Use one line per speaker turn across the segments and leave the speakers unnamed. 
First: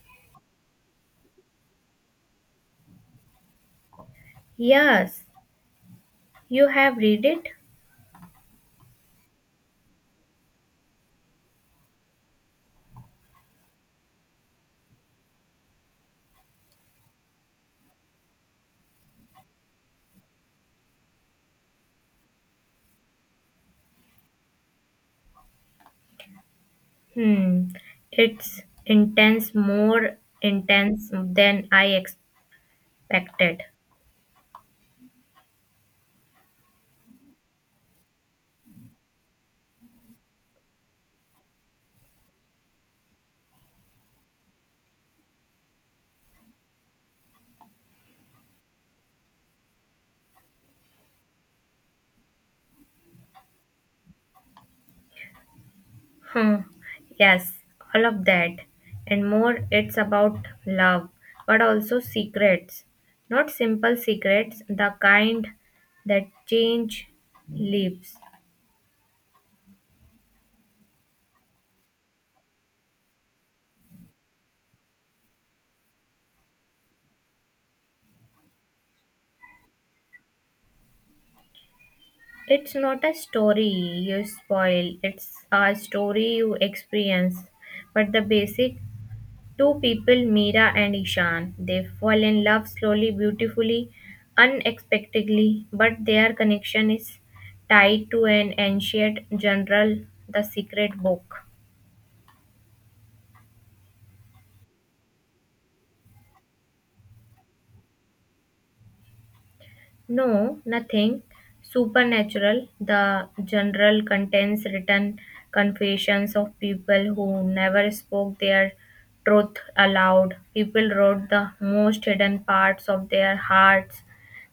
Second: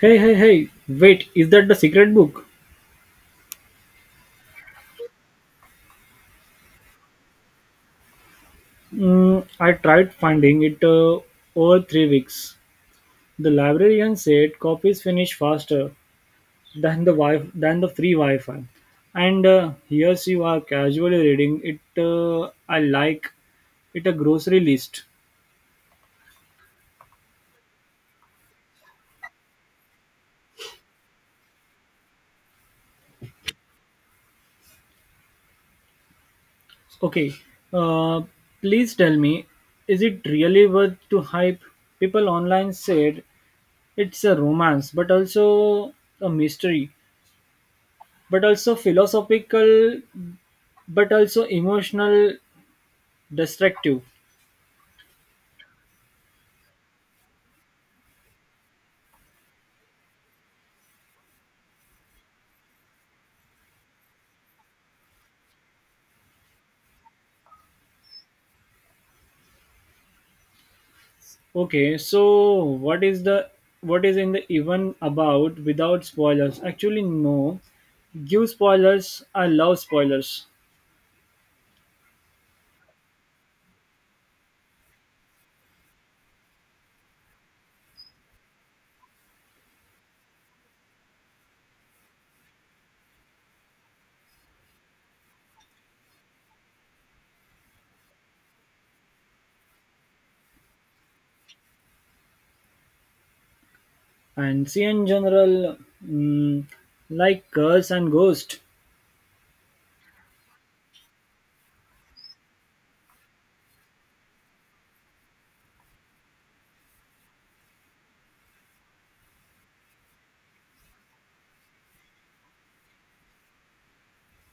Hey, hey, hey, wait, is that the secret book?
Yes, you have read it.
Mm, I tried finding it over 3 weeks. The librarian said copies finish faster than the than the free Wi-Fi. And here you are casually reading it. I like it a grocery list.
Hmm, it's intense, more intense than I expected.
Okay, uh, please tell me, is it really worth to hype? People online said it's a romance, but also a mystery, but also philosophical, but also emotional, destructive.
Hmm, yes, all of that and more. It's about love, but also secrets. Not simple secrets, the kind that change lives.
Okay, so what is in the even about without spoilers? Actually, no. Give spoilers. I love spoilers.
It's not a story you spoil, it's a story you experience. But the basic two people, Meera and Ishan, they fall in love slowly, beautifully, unexpectedly, but their connection is tied to an ancient journal, the secret book.
And see in general, mm, like Curse and Ghost.
No, nothing. Supernatural, the general contains written confessions of people who never spoke their truth aloud. People wrote the most hidden parts of their hearts,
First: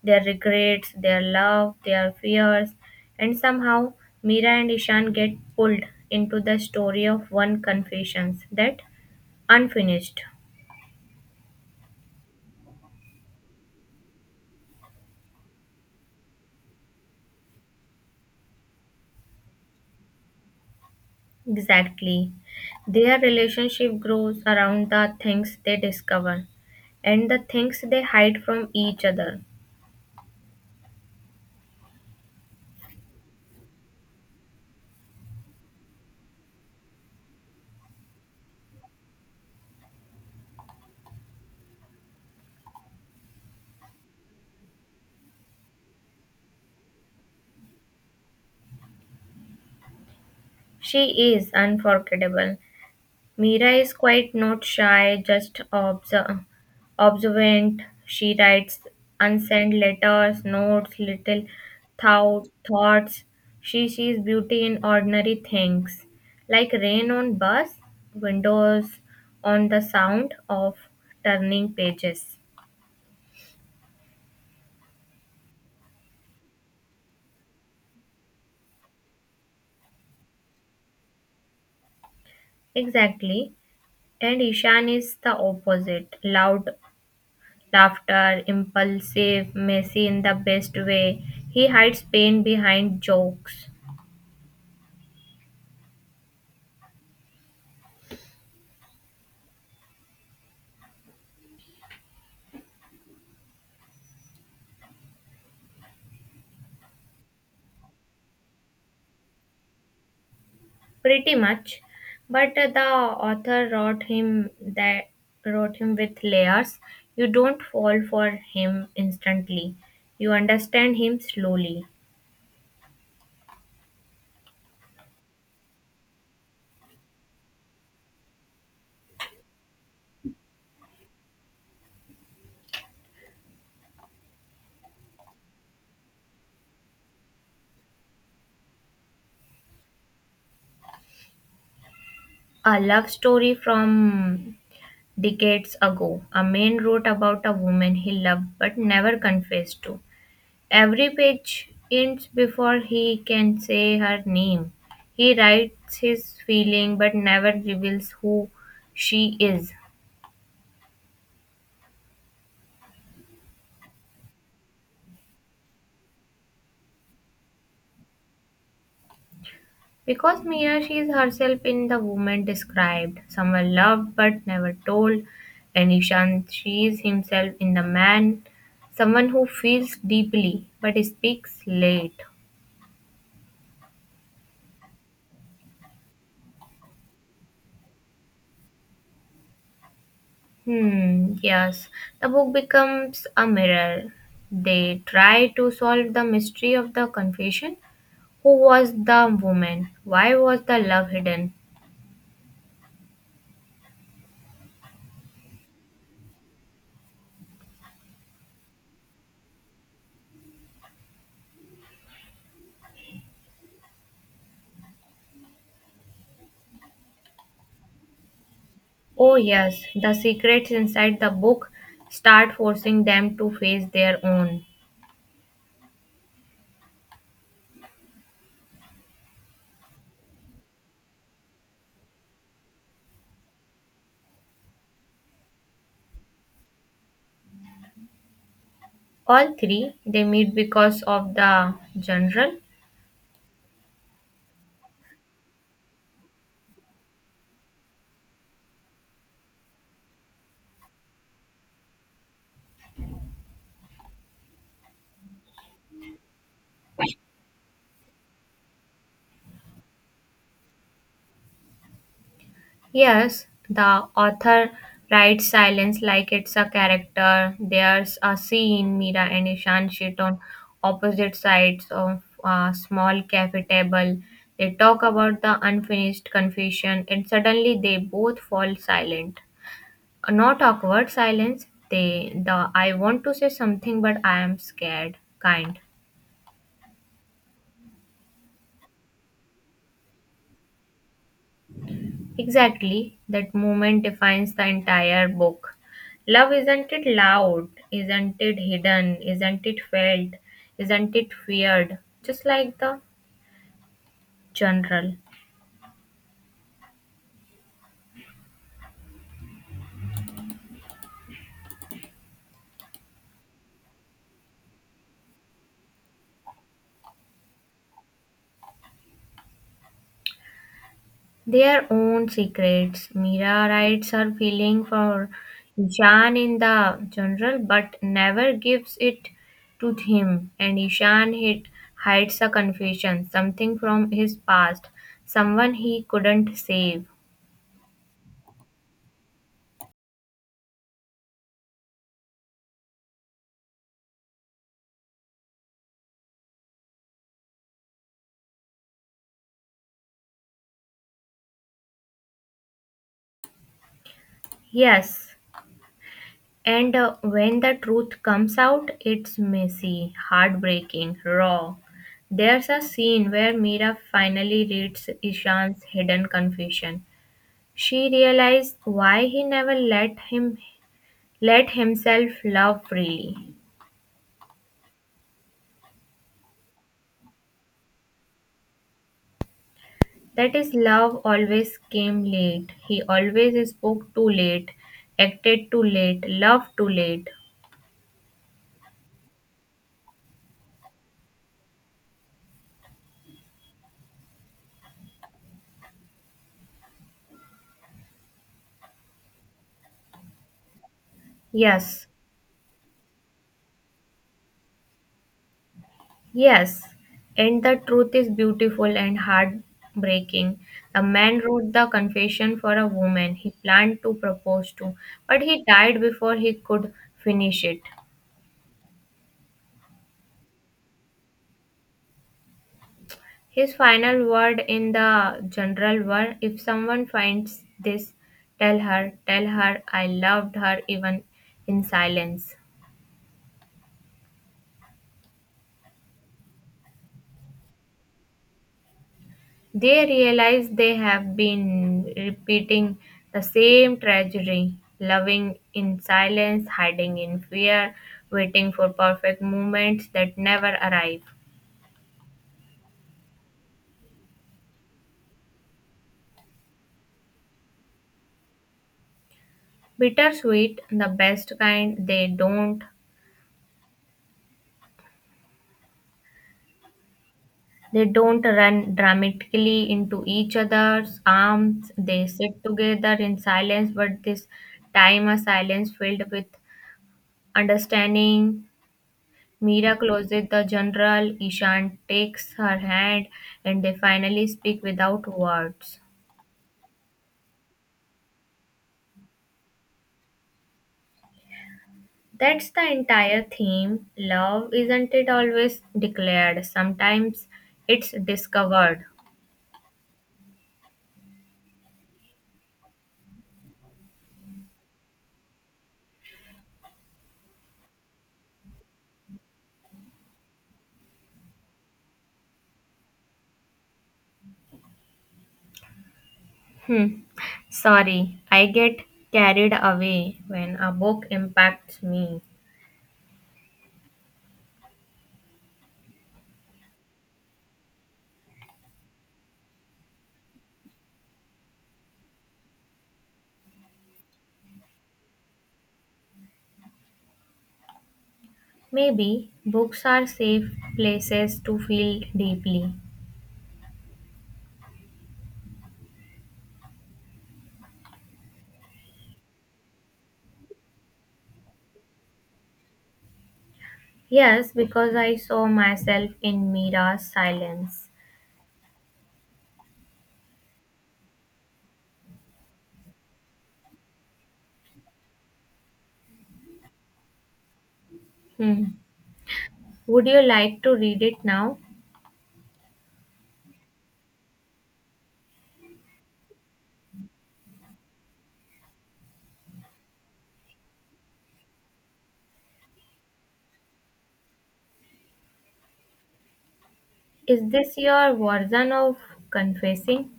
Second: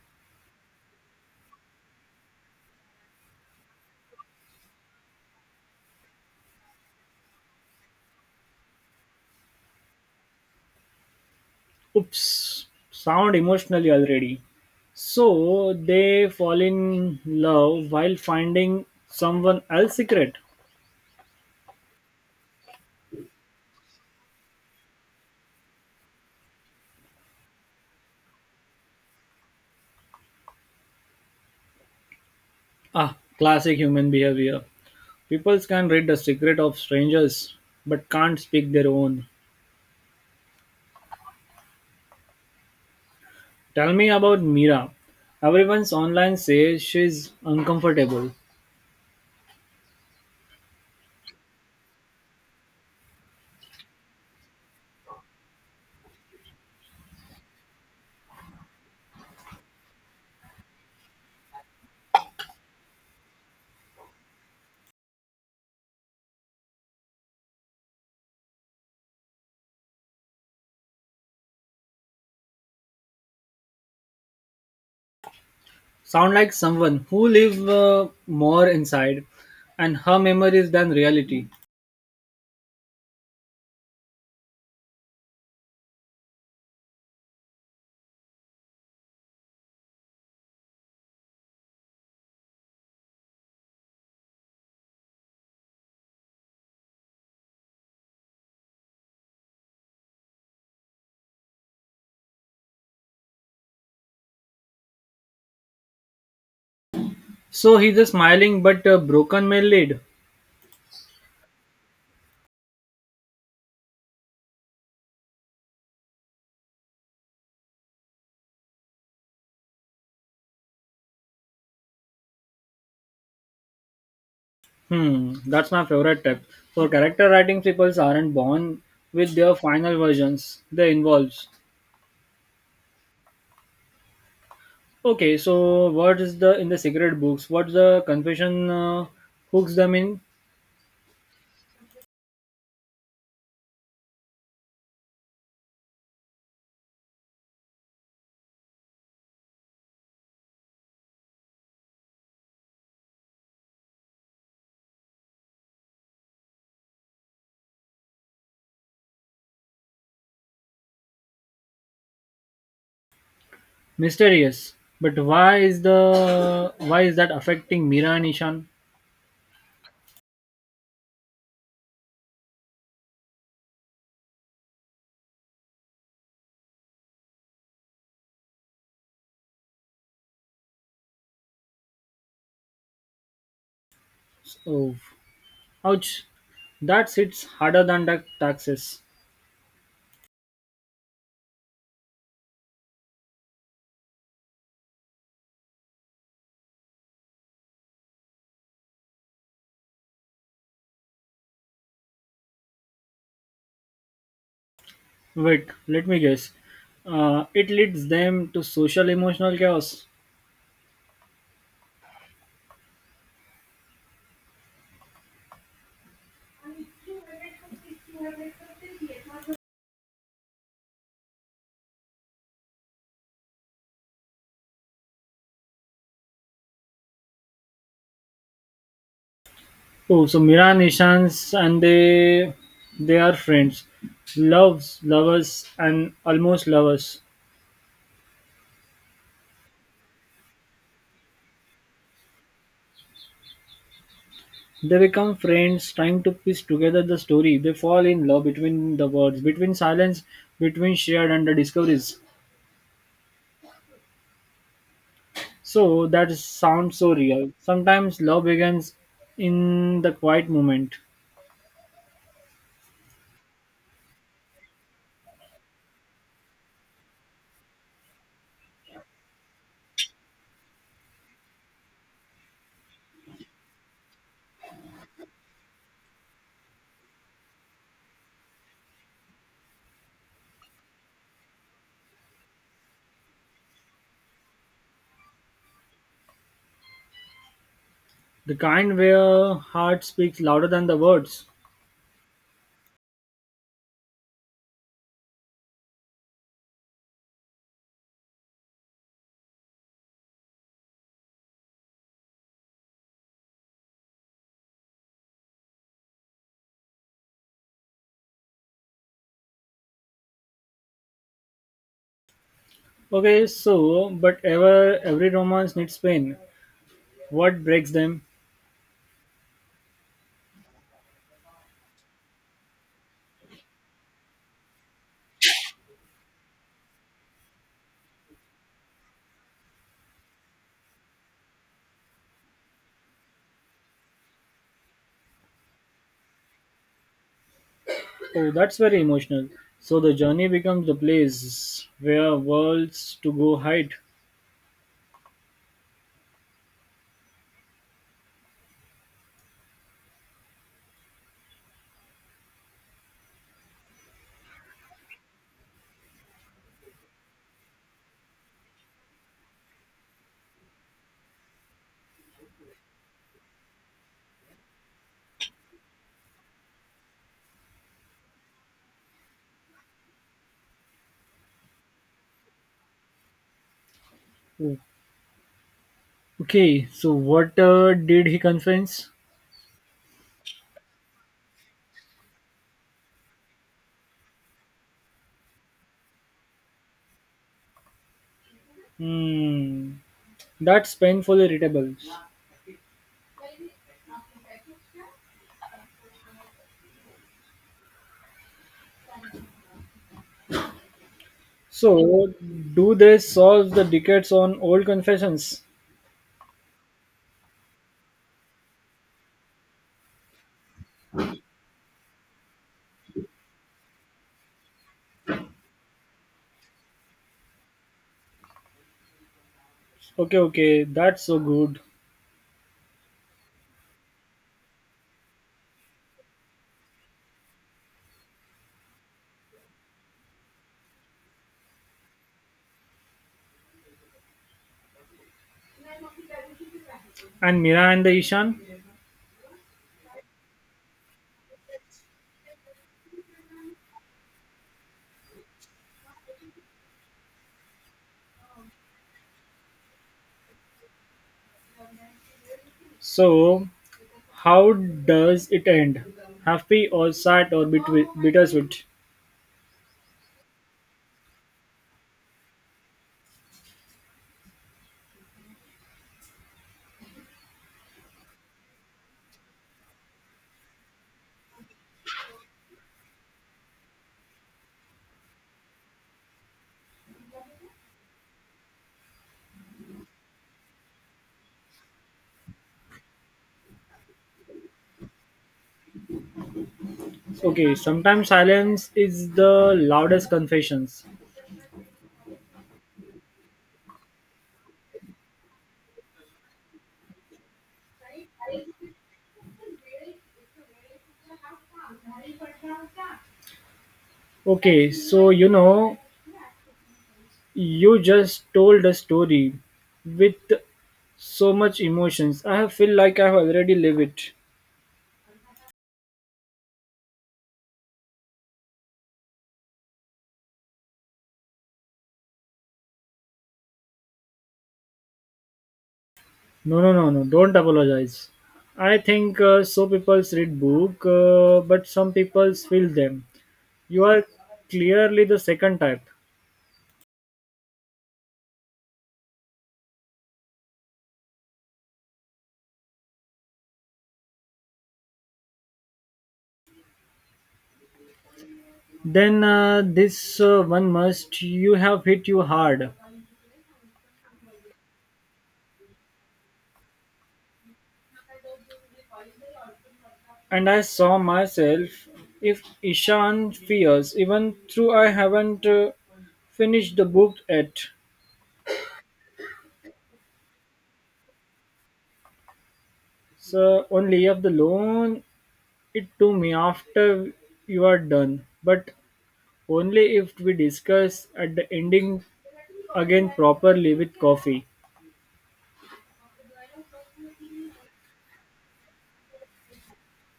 their regrets, their love, their fears, and somehow Mira and Ishan get pulled into the story of one confessions that unfinished.
Oops, sound emotionally already. So they fall in love while finding someone else's secret.
Exactly. Their relationship grows around the things they discover and the things they hide from each other.
Ah, classic human behavior. People can read the secret of strangers, but can't speak their own. Tell me about Mira. Everyone's online says she's uncomfortable.
She is unforgettable. Mira is quite not shy, just observant. She writes unsent letters, notes, little thoughts. She sees beauty in ordinary things, like rain on bus windows, on the sound of turning pages.
Sound like someone who live more inside, and her memories than reality.
Exactly. And Ishan is the opposite. Loud laughter, impulsive, messy in the best way. He hides pain behind jokes.
So he's a smiling but broken male lead.
Pretty much. But the author wrote him with layers. You don't fall for him instantly. You understand him slowly.
Hmm, that's my favorite type. For character writing, people aren't born with their final versions. They involves. Okay, so what is the in the secret books? What's the confession hooks them in?
A love story from decades ago. A man wrote about a woman he loved but never confessed to. Every page ends before he can say her name. He writes his feeling but never reveals who she is.
Mysterious. But why is that affecting Mira and Ishan?
Because Mira sees herself in the woman described, someone loved but never told, and Ishan sees himself in the man, someone who feels deeply but speaks late.
Oh, ouch! That hits harder than the taxes.
Hmm, yes. The book becomes a mirror. They try to solve the mystery of the confession. Who was the woman? Why was the love hidden?
Wait, let me guess. It leads them to social emotional chaos.
Oh, yes, the secrets inside the book start forcing them to face their own.
Oh, so Mira and Ishan's and they are friends, loves, lovers, and almost lovers.
All three, they meet because of the general.
They become friends, trying to piece together the story. They fall in love between the words, between silence, between shared and the discoveries. So that sounds so real. Sometimes love begins in the quiet moment,
Yes, the author writes silence like it's a character. There's a scene Mira and Ishan sit on opposite sides of a small cafe table. They talk about the unfinished confession, and suddenly they both fall silent. A not awkward silence, they the I want to say something but I am scared kind.
the kind where heart speaks louder than the words.
Exactly. That moment defines the entire book. Love isn't it loud, isn't it hidden, isn't it felt, isn't it feared? Just like the general.
Okay, so but every romance needs pain. What breaks them?
Their own secrets. Mira writes her feeling for Ishan in the general, but never gives it to him, and hides a confession, something from his past, someone he couldn't save.
Oh, that's very emotional. So the journey becomes the place where worlds to go hide.
Yes, and when the truth comes out, it's messy, heartbreaking, raw. There's a scene where Mira finally reads Ishan's hidden confession. She realized why he never let him let himself love freely.
Oh, okay, so what did he confess?
That is love always came late. He always spoke too late, acted too late, loved too late.
Hmm, that's painfully readable.
Yes,
So, do they solve the decades on old confessions?
yes. And the truth is beautiful and heartbreaking. The man wrote the confession for a woman he planned to propose to, but he died before he could finish it.
Okay, okay, that's so good.
His final word in the general were if someone finds this, tell her I loved her even in silence.
And Mira and the Ishan?
They realize they have been repeating the same tragedy, loving in silence, hiding in fear, waiting for perfect moments that never arrive.
So, how does it end? Happy or sad or bittersweet?
Bittersweet, the best kind, they don't run dramatically into each other's arms. They sit together in silence, but this time a silence filled with understanding. Mira closes the general, Ishan takes her hand, and they finally speak without words.
Okay, sometimes silence is the loudest confessions.
That's the entire theme. Love isn't it always declared, sometimes it's discovered.
Okay, so you know, you just told a story with so much emotions. I have feel like I have already lived it.
Hmm. Sorry, I get carried away when a book impacts me.
No, no, no, no. Don't apologize. I think People read book, but some people feel them. You are clearly the second type.
Maybe books are safe places to feel deeply.
Then this one must. You have hit you hard,
Yes, because I saw myself in Mira's silence.
and I saw myself. If Ishan fears, even through I haven't finished the book yet.
Hmm. Would you like to read it now?
So only of the loan it to me after you are done. But only if we discuss at the ending again properly with coffee.
Is this your version of confessing?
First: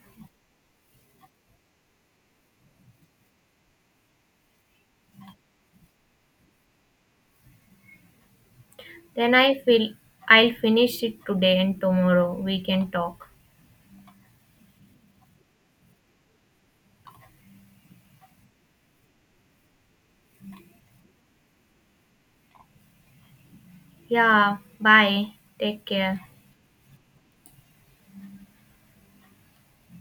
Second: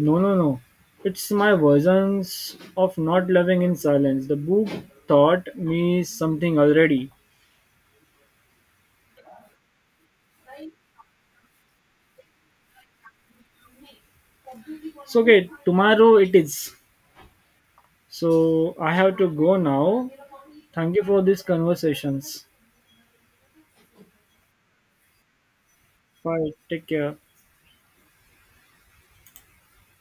No, no, no. It's my versions of not loving in silence. The book taught me something already.
Then I feel I'll finish it today and tomorrow we can talk.
So, okay, tomorrow it is. So, I have to go now. Thank you for these conversations.
Yeah, bye. Take care.
Bye. Take care.